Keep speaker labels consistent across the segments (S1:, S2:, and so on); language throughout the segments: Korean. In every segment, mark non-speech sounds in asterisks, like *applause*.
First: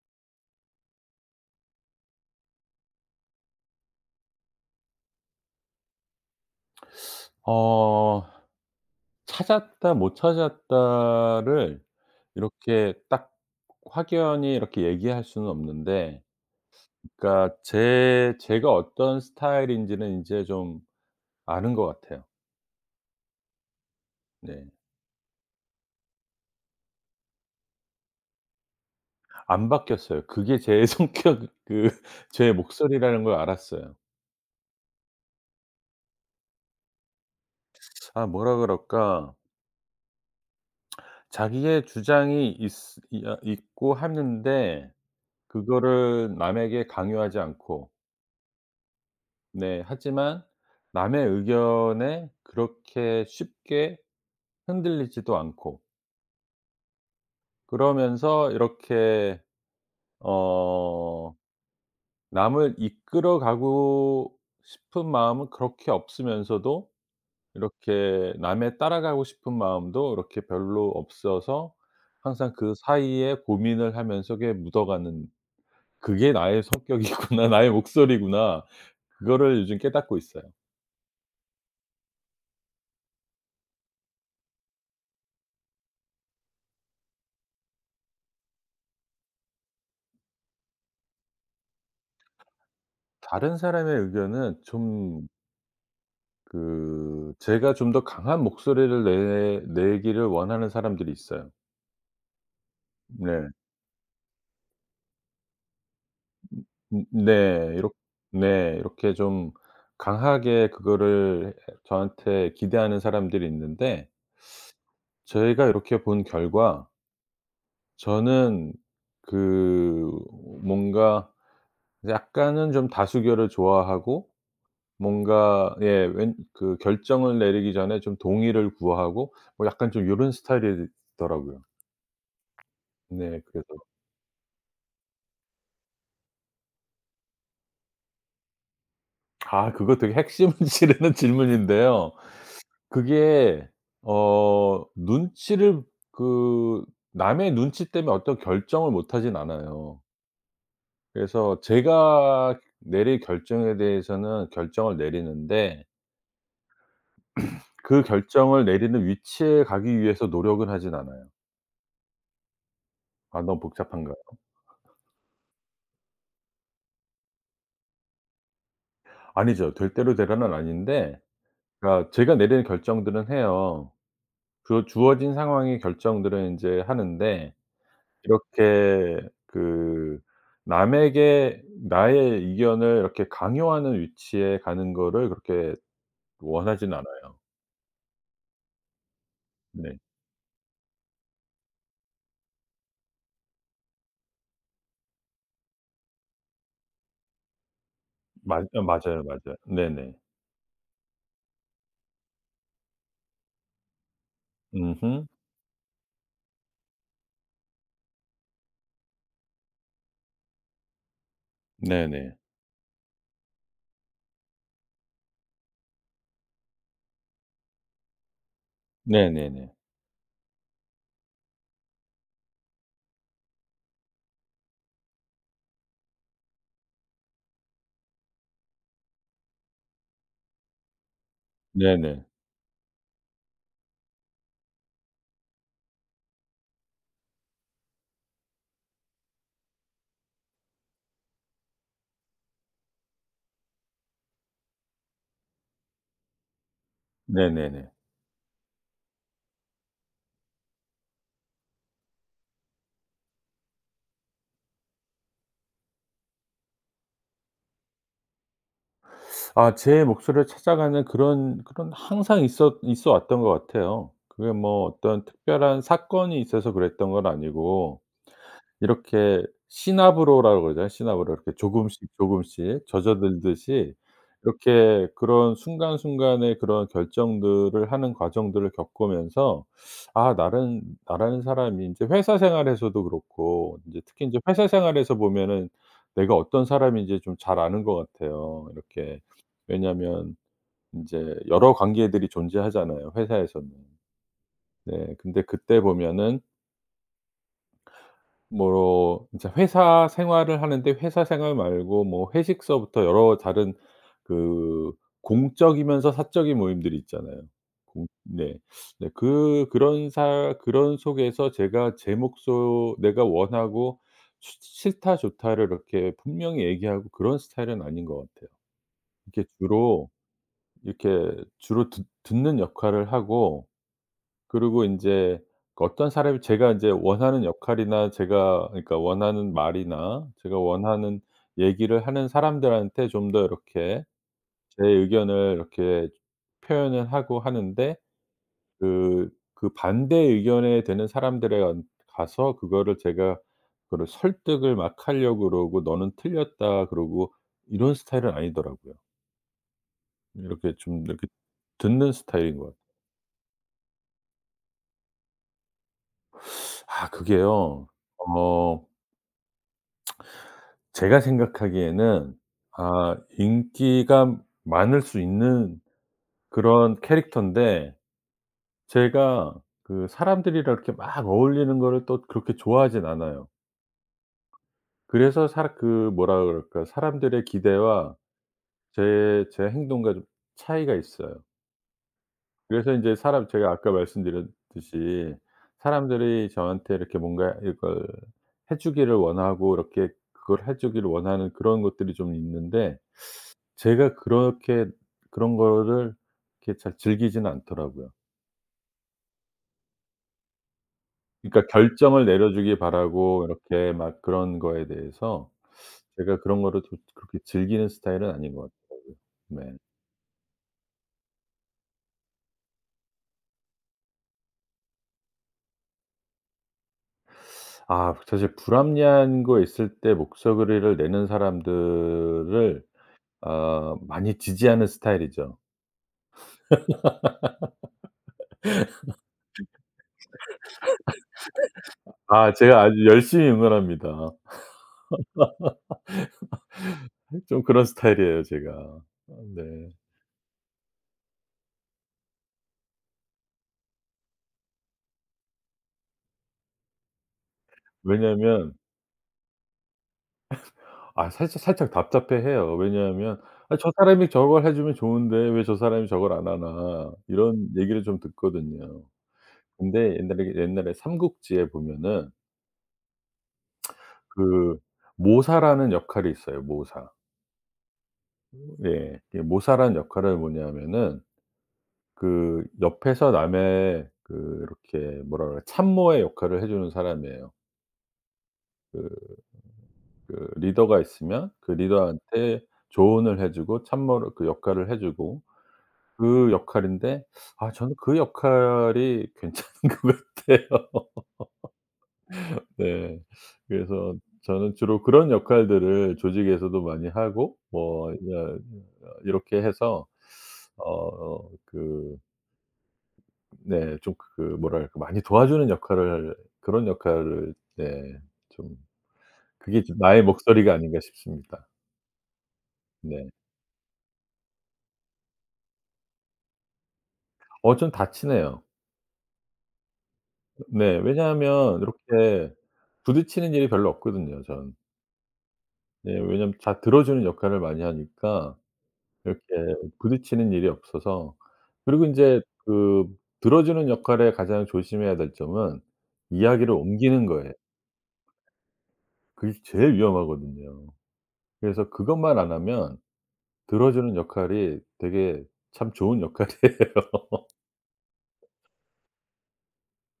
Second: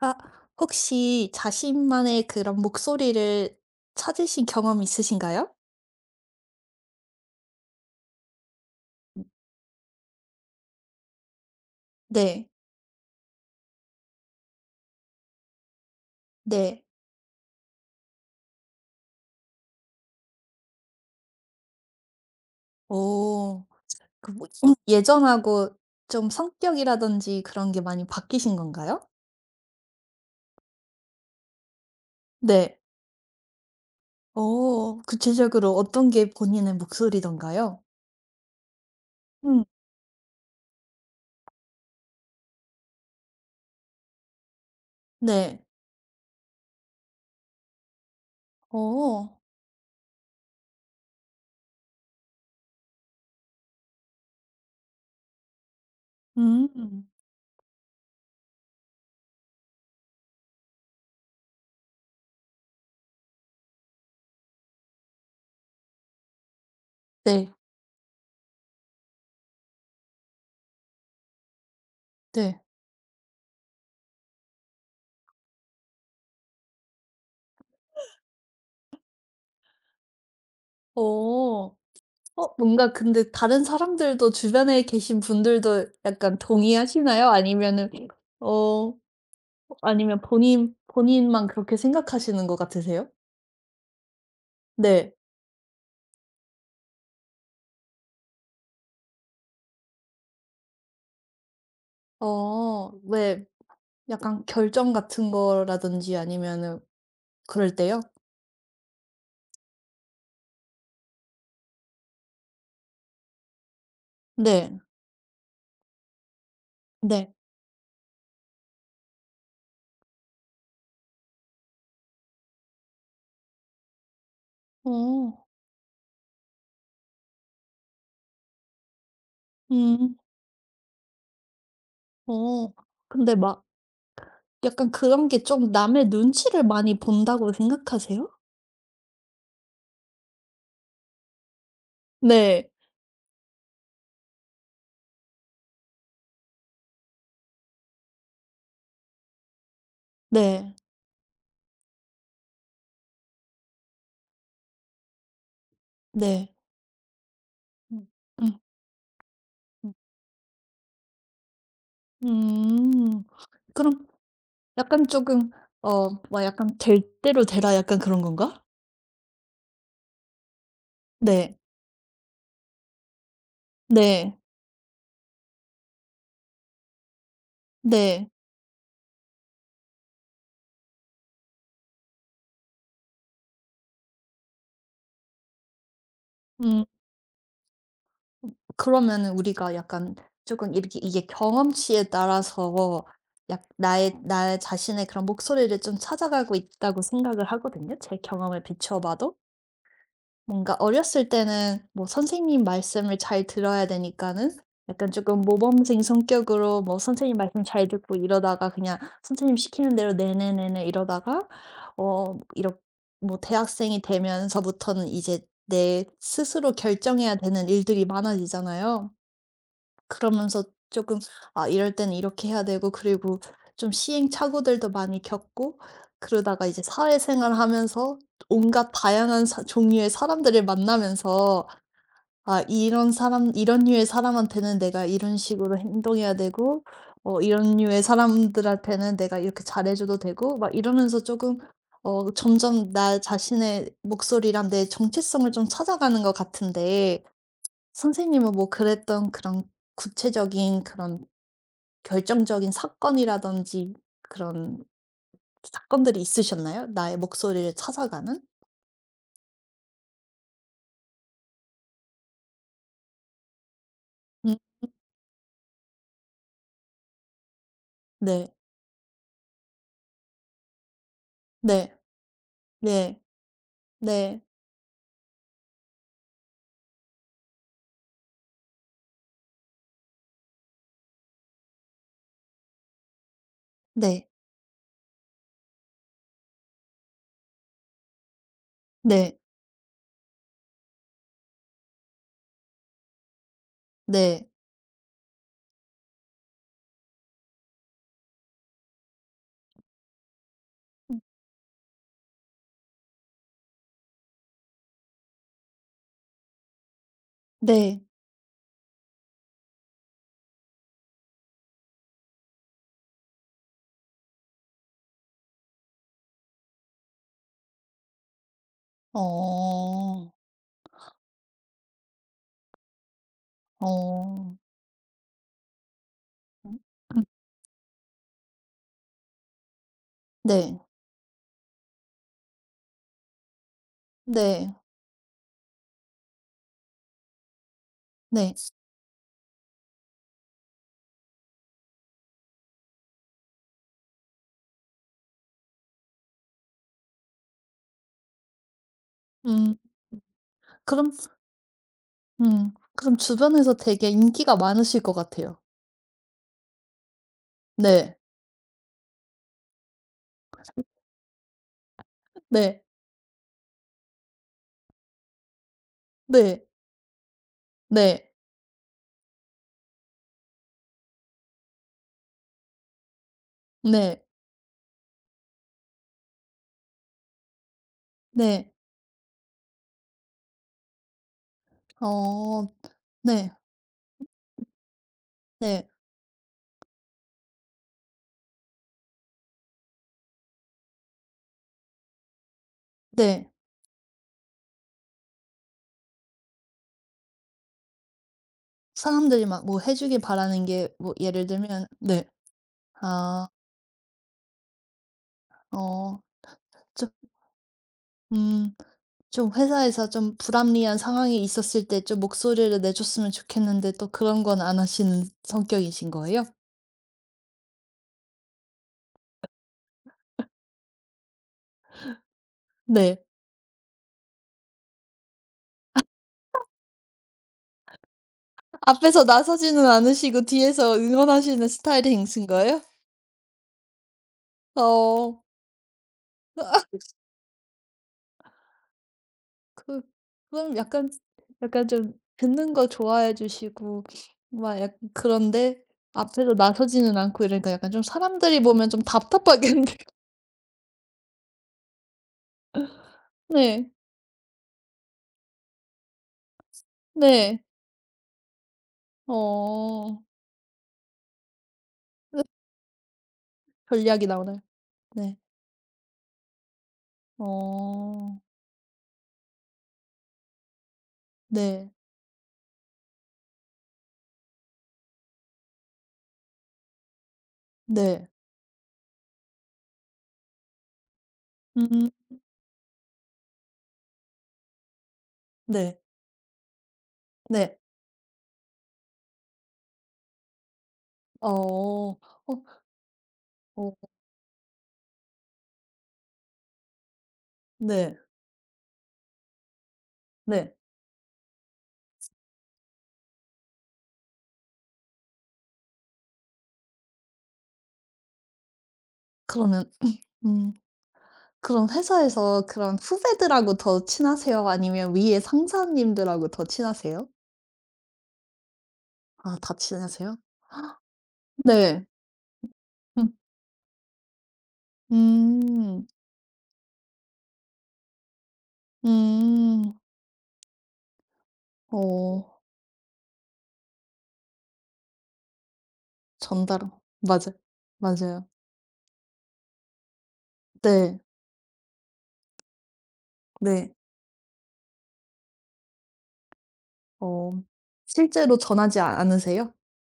S1: 아, 혹시 자신만의 그런 목소리를 찾으신 경험 있으신가요?
S2: 어 찾았다 못 찾았다를
S1: 네.
S2: 이렇게 딱 확연히 이렇게 얘기할 수는 없는데,
S1: 네.
S2: 그러니까 제 제가 어떤 스타일인지는 인제 좀 아는 것 같아요.
S1: 오, 그 뭐
S2: 네.
S1: 예전하고 좀 성격이라든지 그런 게 많이 바뀌신 건가요?
S2: 안 바뀌었어요. 그게 제 *laughs* 성격 그 제
S1: 네.
S2: 목소리라는 걸 알았어요.
S1: 오, 구체적으로 어떤 게 본인의 목소리던가요?
S2: 아 뭐라 그럴까?
S1: 음.
S2: 자기의 주장이 있으 이 아 있고 하는데,
S1: 네.
S2: 그거를 남에게 강요하지 않고.
S1: 오,
S2: 네. 하지만 남의 의견에 그렇게 쉽게 흔들리지도 않고,
S1: 음.
S2: 그러면서 이렇게 어 남을 이끌어 가고 싶은 마음은 그렇게 없으면서도,
S1: 네.
S2: 이렇게 남에 따라가고 싶은 마음도 이렇게 별로 없어서 항상
S1: 네.
S2: 그 사이에 고민을 하면서 그게 묻어가는 '그게 나의 성격이구나. *laughs* 나의 목소리구나.' 그거를 요즘 깨닫고 있어요.
S1: 오, 뭔가 근데 다른 사람들도 주변에 계신 분들도 약간 동의하시나요? 아니면은 어 아니면 본인만 그렇게 생각하시는 것 같으세요?
S2: 다른 사람의 의견은
S1: 네.
S2: 좀, 그 제가 좀 더 강한 목소리를 내 내기를 원하는 사람들이 있어요.
S1: 어, 왜.
S2: 네.
S1: 약간 결정 같은 거라든지 아니면은
S2: 음, 네.
S1: 그럴
S2: 이렇
S1: 때요?
S2: 네. 이렇게 좀 강하게 그거를 저한테 기대하는 사람들이 있는데,
S1: 네.
S2: 저희가 이렇게 본 결과
S1: 네.
S2: 저는 그 뭔가 약간은 좀 다수결을 좋아하고,
S1: 어.
S2: 뭔가 예 웬 그 결정을 내리기 전에 좀 동의를 구하고 뭐 약간 좀
S1: 음.
S2: 요런 스타일이더라고요.
S1: 어. 근데
S2: 네.
S1: 막
S2: 그래서
S1: 약간 그런 게 좀 남의 눈치를 많이 본다고 생각하세요?
S2: 아 그거 되게 핵심을 *laughs* 찌르는 질문인데요.
S1: 네.
S2: 그게 눈치를 그 남의 눈치 때문에 어떤 결정을 못 하진 않아요.
S1: 네.
S2: 그래서 제가 내릴 결정에 대해서는 결정을 내리는데,
S1: 네.
S2: 그
S1: 음. 음.
S2: 결정을 내리는 위치에
S1: 음.
S2: 가기 위해서 노력은 하진 않아요.
S1: 음.
S2: 아 너무
S1: 그럼
S2: 복잡한가요?
S1: 약간 쪼금 막 약간 '될 대로 되라.' 약간 그런 건가?
S2: 아니죠. 될 대로 되라는 아닌데
S1: 네.
S2: 그러니까 제가 내리는 결정들은 해요.
S1: 네.
S2: 그 주어진 상황의 결정들은 인제 하는데,
S1: 네.
S2: 이렇게 그 남에게 나의 의견을 이렇게 강요하는 위치에 가는 거를 그렇게
S1: 음.
S2: 원하진 않아요.
S1: 그러면은 우리가
S2: 네.
S1: 약간 조금 이렇게 이게 경험치에 따라서 약 나의 나의 자신의 그런 목소리를 좀 찾아가고 있다고 생각을 하거든요, 제 경험을
S2: 맞 어
S1: 비추어
S2: 맞아요,
S1: 봐도.
S2: 맞아요. 네네.
S1: 뭔가 어렸을 때는 뭐 선생님 말씀을 잘 들어야 되니까는 약간
S2: 음음.
S1: 조금 모범생 성격으로 뭐 선생님 말씀 잘 듣고 이러다가 그냥 선생님 시키는 대로 "네네, 네네." 이러다가
S2: 네네.
S1: 어 이렇 뭐 대학생이 되면서부터는 이제 내 스스로 결정해야 되는 일들이 많아지잖아요.
S2: 네네네.
S1: 그러면서 조금 '아 이럴 때는 이렇게 해야 되고 그리고 좀 시행착오들도 많이 겪고 그러다가 이제 사회생활하면서 온갖 다양한 사 종류의 사람들을 만나면서
S2: 네네.
S1: 아 이런 사람 이런 류의 사람한테는 내가 이런 식으로 행동해야 되고 어 이런 류의 사람들한테는 내가 이렇게 잘해 줘도 되고.' 막 이러면서 조금 점점 나 자신의 목소리랑 내 정체성을 좀 찾아가는 것 같은데
S2: 네네네.
S1: 선생님은 뭐 그랬던 그런 구체적인 그런 결정적인 사건이라든지 그런 사건들이 있으셨나요? 나의 목소리를 찾아가는?
S2: 아 제 몫을 찾아가는 그런 그런 항상 있었 있어 왔던 것 같아요. 그게
S1: 음.
S2: 뭐 어떤 특별한 사건이 있어서 그랬던 건 아니고
S1: 네.
S2: 이렇게 시나브로라고 그러잖아요. 시나브로. 이렇게
S1: 네.
S2: 조금씩 조금씩
S1: 네.
S2: 젖어들듯이
S1: 네.
S2: 이렇게 그런 순간순간의 그런 결정들을 하는 과정들을 겪으면서 아 나른 나라는 사람이 인제 회사 생활에서도 그렇고 인제 특히
S1: 네.
S2: 인제 회사 생활에서 보면은 내가 어떤 사람인지 좀 잘 아는 것 같아요. 이렇게
S1: 네.
S2: 왜냐하면 인제 여러 관계들이 존재하잖아요, 회사에서는.
S1: 네.
S2: 네. 근데 그때 보면은 뭐 이제 회사 생활을 하는데 회사 생활 말고 뭐 회식서부터 여러 다른 그 공적이면서 사적인 모임들이 있잖아요.
S1: 네.
S2: 공 네. 네 그 그런 사 그런 속에서 제가 제 목소 내가 원하고 수 싫다 좋다를 이렇게 분명히 얘기하고 그런 스타일은 아닌 것 같아요. 이렇게
S1: 어.
S2: 주로 이렇게 주로 듣 듣는 역할을 하고
S1: 어.
S2: 그리고 인제 그 어떤 사람이 제가
S1: 음.
S2: 인제
S1: 음.
S2: 원하는 역할이나 제가 그러니까 원하는 말이나 제가
S1: 네.
S2: 원하는 얘기를 하는 사람들한테 좀 더 이렇게
S1: 네.
S2: 제 의견을 이렇게 표현을 하고 하는데,
S1: 네.
S2: 그 그 반대 의견에 드는 사람들에 간 가서 그거를 제가 그거를 설득을 막 하려고 그러고 "너는 틀렸다." 그러고 이런 스타일은 아니더라고요.
S1: 음.
S2: 이렇게 좀
S1: 그럼
S2: 이렇게 듣는 스타일인 것 같아요.
S1: 그럼 주변에서 되게 인기가 많으실 것 같아요.
S2: 아 그게요.
S1: 네.
S2: 어 제가 생각하기에는
S1: 네.
S2: 아 인기가 많을 수 있는
S1: 네.
S2: 그런 캐릭터인데,
S1: 네.
S2: 제가 그 사람들이랑 이렇게 막 어울리는 거를 또 그렇게 좋아하진 않아요.
S1: 네.
S2: 그래서 사람 그 뭐라 그럴까 사람들의 기대와
S1: 네.
S2: 제 행동과 좀 차이가 있어요.
S1: 어.
S2: 그래서 인제 사람
S1: 네.
S2: 제가 아까 말씀드렸듯이
S1: 네.
S2: 사람들이 저한테 이렇게 뭔가 이걸 해 주기를 원하고 이렇게 그걸 해 주기를 원하는 그런 것들이 좀 있는데,
S1: 네.
S2: 제가 그렇게 그런 거를 이렇게 잘 즐기지는 않더라고요.
S1: 사람들이 막 뭐 해 주길 바라는 게 뭐 예를
S2: 그러니까
S1: 들면 네.
S2: 결정을 내려주길
S1: 아,
S2: 바라고 이렇게 막 그런 거에 대해서
S1: 어
S2: 제가 그런 거를 좀
S1: 좀,
S2: 그렇게 즐기는 스타일은 아닌 것
S1: 음
S2: 같더라고요.
S1: 좀,
S2: 네.
S1: 회사에서 좀 불합리한 상황이 있었을 때 좀 목소리를 내 줬으면 좋겠는데 또 그런 건 안 하시는 성격이신 거예요?
S2: 아 사실 불합리한 거 있을 때 목소리를 내는 사람들을
S1: 네.
S2: 많이 지지하는 스타일이죠.
S1: 앞에서 나서지는 않으시고 뒤에서 응원하시는 스타일이신
S2: 아
S1: 거예요?
S2: 제가 아주 열심히 응원합니다.
S1: 어.
S2: 좀 그런 스타일이에요 제가. 네.
S1: 그그 약간 좀 듣는 거 좋아해 주시고 막 약 그런데 앞에서 나서지는 않고 이러니까 약간 좀 사람들이
S2: 왜냐면
S1: 보면 좀 답답하겠는데요. *laughs*
S2: 아 살짝 살짝 답답해해요. 왜냐하면 '아
S1: 네.
S2: 저 사람이 저걸 해 주면 좋은데 왜 저 사람이 저걸 안 하나.'
S1: 네.
S2: 이런 얘기를 좀 듣거든요. 근데
S1: 어.
S2: 옛날에 그 옛날에 삼국지에 보면은
S1: 네. 전략이 나오나요?
S2: 그
S1: 네.
S2: 모사라는 역할이 있어요, 모사.
S1: 어.
S2: 예. 이 모사라는 역할은 뭐냐면은
S1: 네.
S2: 그 옆에서 남의 그 이렇게 뭐라 그래 참모의 역할을 해 주는 사람이에요.
S1: 네.
S2: 그 그 리더가 있으면 그
S1: 음.
S2: 리더한테 조언을 해 주고 참모를 그 역할을 해 주고
S1: 네.
S2: 그 역할인데 아
S1: 네.
S2: 저는 그 역할이 괜찮은 *laughs* 것 같아요.
S1: 어. 어,
S2: 네.
S1: 어.
S2: 그래서 저는 주로 그런 역할들을 조직에서도 많이 하고 뭐
S1: 네.
S2: 이제 이렇게 해서
S1: 네.
S2: 어 그 네 좀 그 뭐랄까 많이 도와주는 역할을 그런 역할을 네 좀 그게
S1: 그러면
S2: 좀 나의
S1: 음
S2: 목소리가 아닌가 싶습니다.
S1: 그럼 회사에서 그런
S2: 네.
S1: 후배들하고 더 친하세요? 아니면 위에 상사님들하고 더 친하세요?
S2: 어 좀 다치네요.
S1: 아, 다 친하세요?
S2: 네. 왜냐하면
S1: 네.
S2: 이렇게
S1: 음.
S2: 부딪히는 일이 별로 없거든요, 전.
S1: 음.
S2: 네. 왜냐면 다 들어주는 역할을 많이 하니까 이렇게
S1: 음.
S2: 부딪히는 일이 없어서. 그리고 인제
S1: 어
S2: 그 들어주는 역할에 가장 조심해야 될 점은 이야기를
S1: 전달,
S2: 옮기는 거예요.
S1: 맞아요. 맞아요.
S2: 그게 제일 위험하거든요.
S1: 네.
S2: 그래서 그것만 안 하면
S1: 네.
S2: 들어주는 역할이 되게 참 좋은 역할이에요. *laughs*
S1: 어 실제로 전하지 않으세요?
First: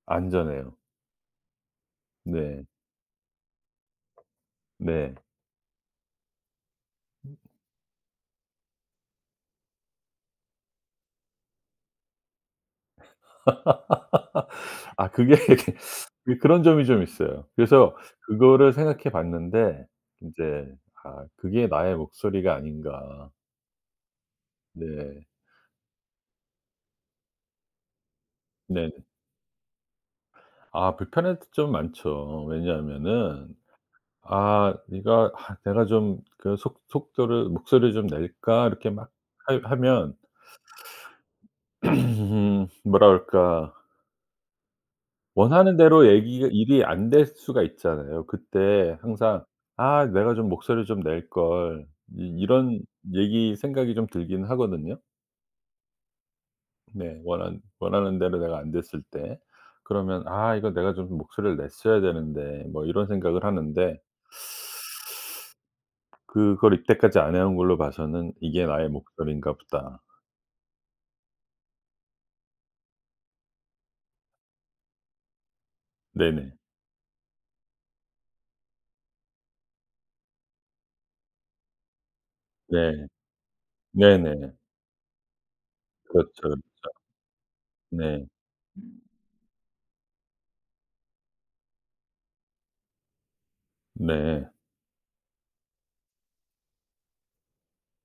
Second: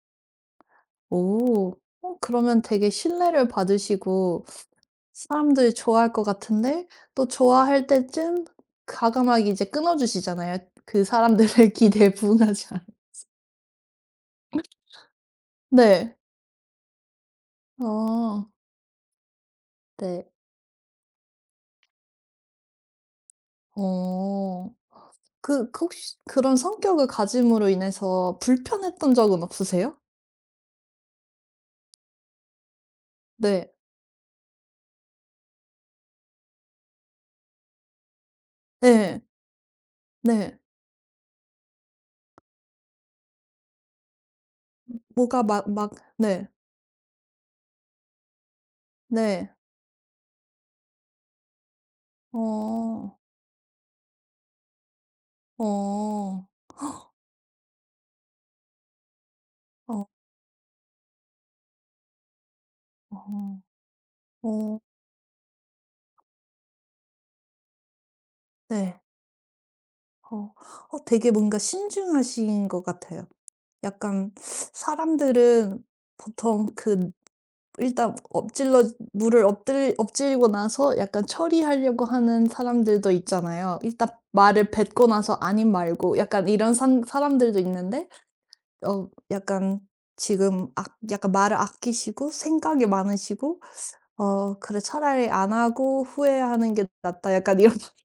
S2: 안전해요.
S1: 오. 그러면
S2: 네.
S1: 되게 신뢰를 받으시고
S2: 네.
S1: 사람들이 좋아할 것 같은데 또 좋아할 때쯤 과감하게 이제 끊어 주시잖아요. 그 사람들의 *laughs* 기대에 부응하지 않.
S2: 아 그게 *laughs*
S1: 네.
S2: 그 그런 점이 좀 있어요. 그래서
S1: 아.
S2: 그거를 생각해 봤는데
S1: 네.
S2: 인제 '아 그게 나의 목소리가 아닌가.'
S1: 어.
S2: 네.
S1: 그 혹시 그런 성격을 가짐으로 인해서
S2: 네.
S1: 불편했던 적은 없으세요?
S2: 아 불편할 때 좀 많죠. 왜냐하면은
S1: 네.
S2: '아 네가 아 내가 좀 그 속 속도를 목소리를 좀 낼까?' 이렇게 막
S1: 네.
S2: 하 하면
S1: 네.
S2: *clears throat* 뭐라 그럴까.
S1: 뭐가 막
S2: 원하는
S1: 막
S2: 대로
S1: 네.
S2: 얘기가 일이 안 될 수가 있잖아요. 그때 항상
S1: 네.
S2: '아 내가 좀 목소리를 좀 낼걸.' 이 이런
S1: 어.
S2: 얘기 생각이 좀 들긴 하거든요.
S1: 어.
S2: 네. 원한 원하는 대로 내가 안 됐을 때.
S1: 어.
S2: 그러면 '아 이거 내가 좀 목소리를 냈어야 되는데.' 뭐 이런 생각을
S1: 어.
S2: 하는데
S1: 어.
S2: 그걸 이때까지 안 해온 걸로 봐서는 '이게 나의
S1: 네.
S2: 목소리인가 보다.'
S1: 어. 되게 뭔가 신중하신 것 같아요. 약간 사람들은
S2: 네네.
S1: 보통 그 일단 엎질러 물을 엎들 엎질고 나서 약간 처리하려고 하는
S2: 네.
S1: 사람들도 있잖아요. 일단
S2: 네네.
S1: 말을 뱉고 나서 아님 말고 약간
S2: 그렇죠.
S1: 이런 산 사람들도 있는데
S2: 네.
S1: 약간 지금 악 약간 말을 아끼시고 생각이 많으시고
S2: 네.
S1: '어 그래 차라리 안 하고 후회하는 게 낫다.' 약간 이런 *laughs*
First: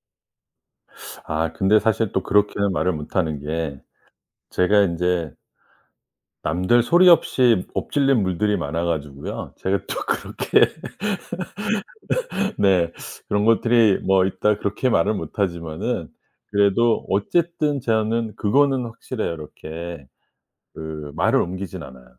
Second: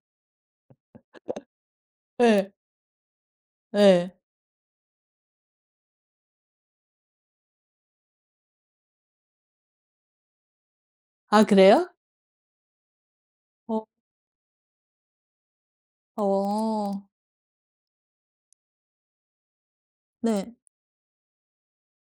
S2: 아 근데 사실 또
S1: 네,
S2: 그렇게는 말을 못 하는 게
S1: 네.
S2: 제가 인제 남들 소리 없이 엎질린 물들이 많아 가지고요. 제가 또 *laughs* 그렇게
S1: 아, 그래요?
S2: 네 그런
S1: 어.
S2: 것들이 뭐 있다 그렇게 말을 못 하지만은,
S1: 어.
S2: 그래도 어쨌든 저는 그거는 확실해요. 이렇게
S1: 네.
S2: 그 말을 옮기진 않아요.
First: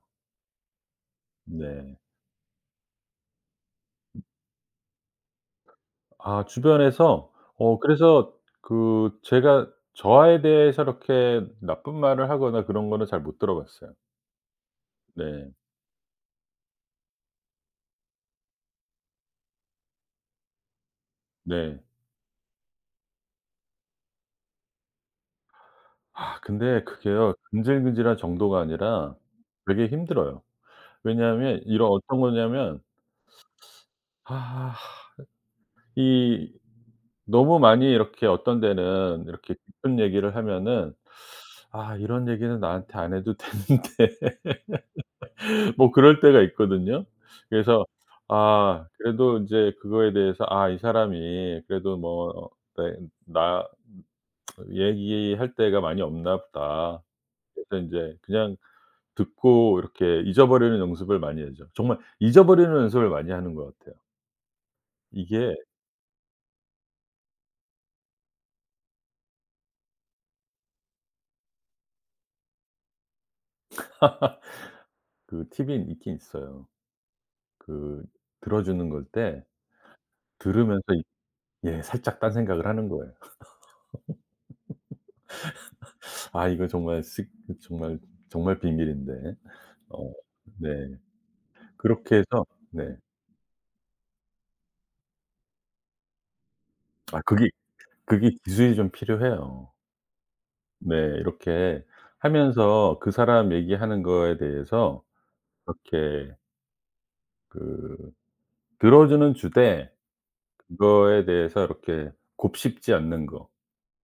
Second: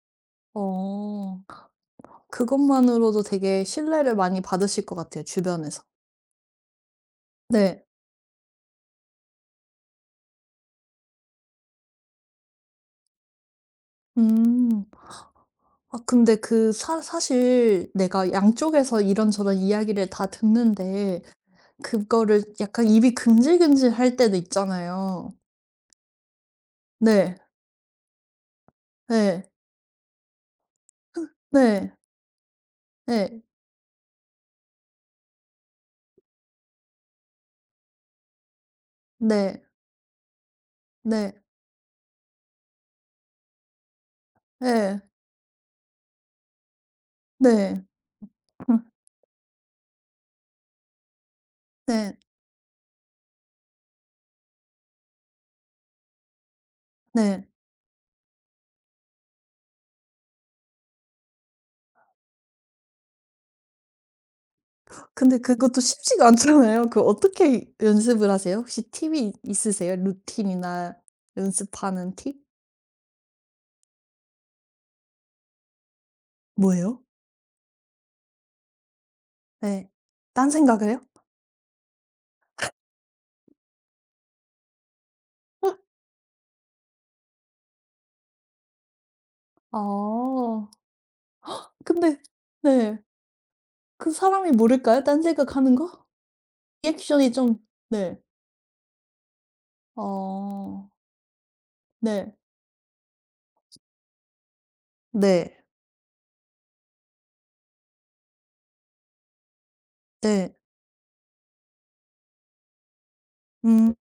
S1: 어.
S2: 네.
S1: 그것만으로도 되게 신뢰를 많이 받으실 것 같아요, 주변에서.
S2: 아 주변에서 어
S1: 네.
S2: 그래서 그 제가 저에 대해서 이렇게 나쁜 말을 하거나 그런 거는 잘 못 들어봤어요.
S1: 음.
S2: 네.
S1: 아 근데 그 사 사실 내가 양쪽에서 이런저런 이야기를 다 듣는데
S2: 네.
S1: 그거를 약간 입이 금질금질할 때도 있잖아요.
S2: 아 근데 그게요.
S1: 네.
S2: 근질근질한 정도가 아니라
S1: 네.
S2: 되게 힘들어요. 왜냐하면 이런
S1: 네.
S2: 어떤 거냐면
S1: 네.
S2: 아 이 너무 많이 이렇게 어떤 데는 이렇게
S1: 네.
S2: 깊은 얘기를 하면은
S1: 네.
S2: '아 이런 얘기는 나한테 안 해도 *laughs* 되는데.'
S1: 네,
S2: *laughs* 뭐 그럴 때가 있거든요.
S1: 네.
S2: 그래서
S1: 음,
S2: 아 그래도 이제 그거에 대해서 '아 이 사람이 그래도
S1: 네.
S2: 뭐나 얘기할 때가 많이 없나 보다.'
S1: 네.
S2: 그래서 이제 그냥 듣고 이렇게 잊어버리는 연습을 많이 하죠. 정말 잊어버리는 연습을 많이 하는 것 같아요.
S1: 근데
S2: 이게
S1: 그것도 쉽지가 않잖아요. 그 어떻게 연습을 하세요? 혹시 팁이 있으세요? 루틴이나 연습하는 팁?
S2: 그 팁이 있긴 있어요.
S1: 뭐예요?
S2: 그 들어 주는 걸 때
S1: 네. 딴
S2: 들으면서
S1: 생각을 해요?
S2: 이 예 살짝 딴 생각을 하는 거예요. '아 이거 정말 쓱 정말 정말 비밀인데.'
S1: 아.
S2: 어 네. 그렇게
S1: 근데
S2: 해서 네.
S1: 네. 그 사람이 모를까요? 딴 생각하는 거?
S2: 아
S1: 리액션이
S2: 그게
S1: 좀. 네.
S2: 그게 기술이 좀 필요해요.
S1: 어.
S2: 네. 이렇게
S1: 네.
S2: 하면서 그 사람 얘기하는 거에 대해서
S1: 네.
S2: 이렇게 그 들어주는 주되
S1: 네.
S2: 그거에 대해서 이렇게 곱씹지 않는 거.
S1: 음.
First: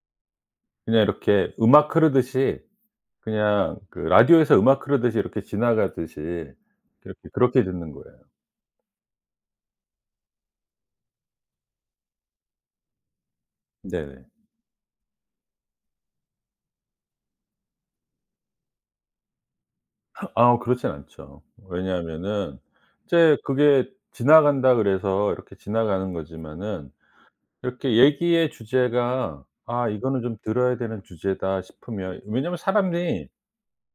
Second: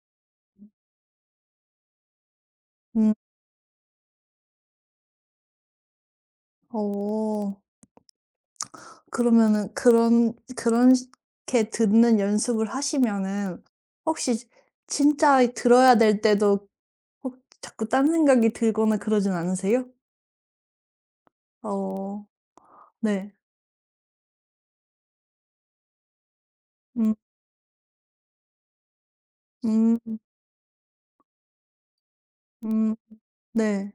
S2: 그냥 이렇게 음악 흐르듯이
S1: 음.
S2: 그냥 그 라디오에서 음악 흐르듯이 이렇게 지나가듯이 이렇게
S1: 어.
S2: 그렇게 듣는 거예요.
S1: 그러면은 그런 그런 시 게 듣는 연습을 하시면은
S2: 네네.
S1: 혹시 지 진짜 들어야 될 때도 혹 자꾸 딴 생각이 들거나 그러진 않으세요?
S2: 아 그렇진 않죠.
S1: 어.
S2: 왜냐하면은
S1: 네.
S2: 이제 그게 지나간다 그래서 이렇게 지나가는 거지만은
S1: 음.
S2: 이렇게 얘기의 주제가 '아
S1: 음.
S2: 이거는 좀 들어야 되는 주제다.' 싶으면. 왜냐면
S1: 음.
S2: 사람들이
S1: 네.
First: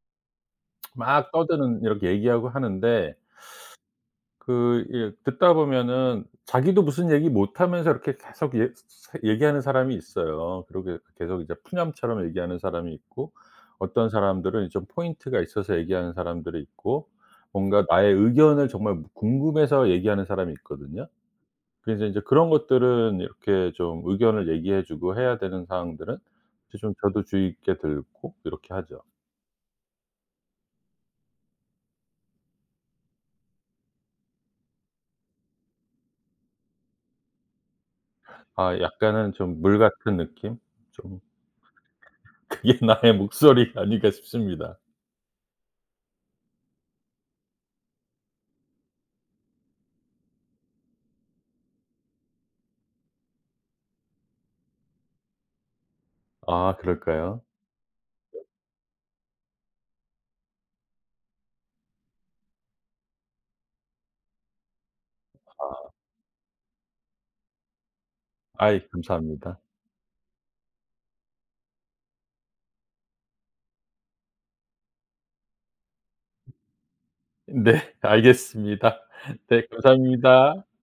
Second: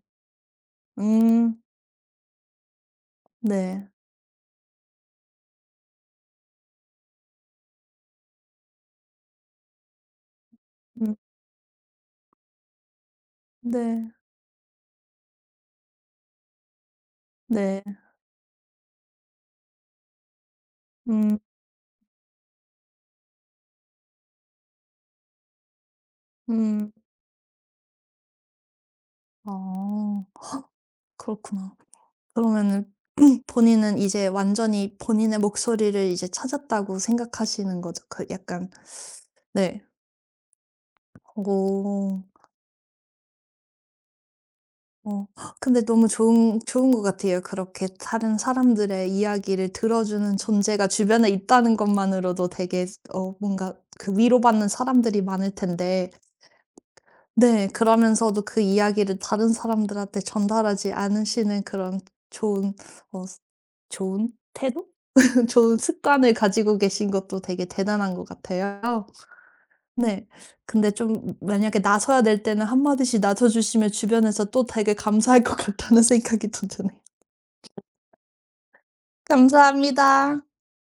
S2: 막
S1: 음.
S2: 떠드는 이렇게 얘기하고 하는데
S1: 네.
S2: 그 예 듣다 보면은 자기도 무슨 얘기 못하면서 이렇게 계속 예 얘기하는 사람이 있어요. 그러게
S1: 음.
S2: 계속 이제 푸념처럼 얘기하는 사람이 있고 어떤
S1: 네.
S2: 사람들은 좀 포인트가 있어서 얘기하는 사람들이 있고
S1: 네.
S2: 뭔가 나의 의견을 정말 궁금해서 얘기하는 사람이 있거든요.
S1: 음.
S2: 그래서 이제 그런 것들은 이렇게 좀 의견을 얘기해 주고 해야 되는 사항들은 이제
S1: 음.
S2: 좀 저도 주의 있게 듣고 이렇게 하죠.
S1: 아. 그렇구나. 그러면은 본인은 이제 완전히 본인의 목소리를 이제 찾았다고 생각하시는 거죠? 그 약간.
S2: 아 약간은 좀 물
S1: 네.
S2: 같은 느낌? 좀
S1: 어.
S2: *laughs* 그게 나의 목소리가 아닌가 싶습니다.
S1: 어. 근데 너무 좋은 좋은 것 같아요. 그렇게 다른 사람들의 이야기를 들어주는 존재가 주변에 있다는 것만으로도 되게 뭔가 그 위로받는 사람들이 많을 텐데.
S2: 아 그럴까요?
S1: 네, 그러면서도 그 이야기를 다른 사람들한테 전달하지 않으시는 그런 좋은 어 좋은 태도? 좋은
S2: 아
S1: 습관을 가지고 계신 것도 되게 대단한 것
S2: 아이
S1: 같아요.
S2: 감사합니다.
S1: 네. 근데 좀 만약에 나서야 될 때는 한마디씩 나서주시면 주변에서 또 되게 감사할 것 같다는 *laughs* 생각이 또 드네요.
S2: 네 알겠습니다. 네
S1: 감사합니다.
S2: 감사합니다.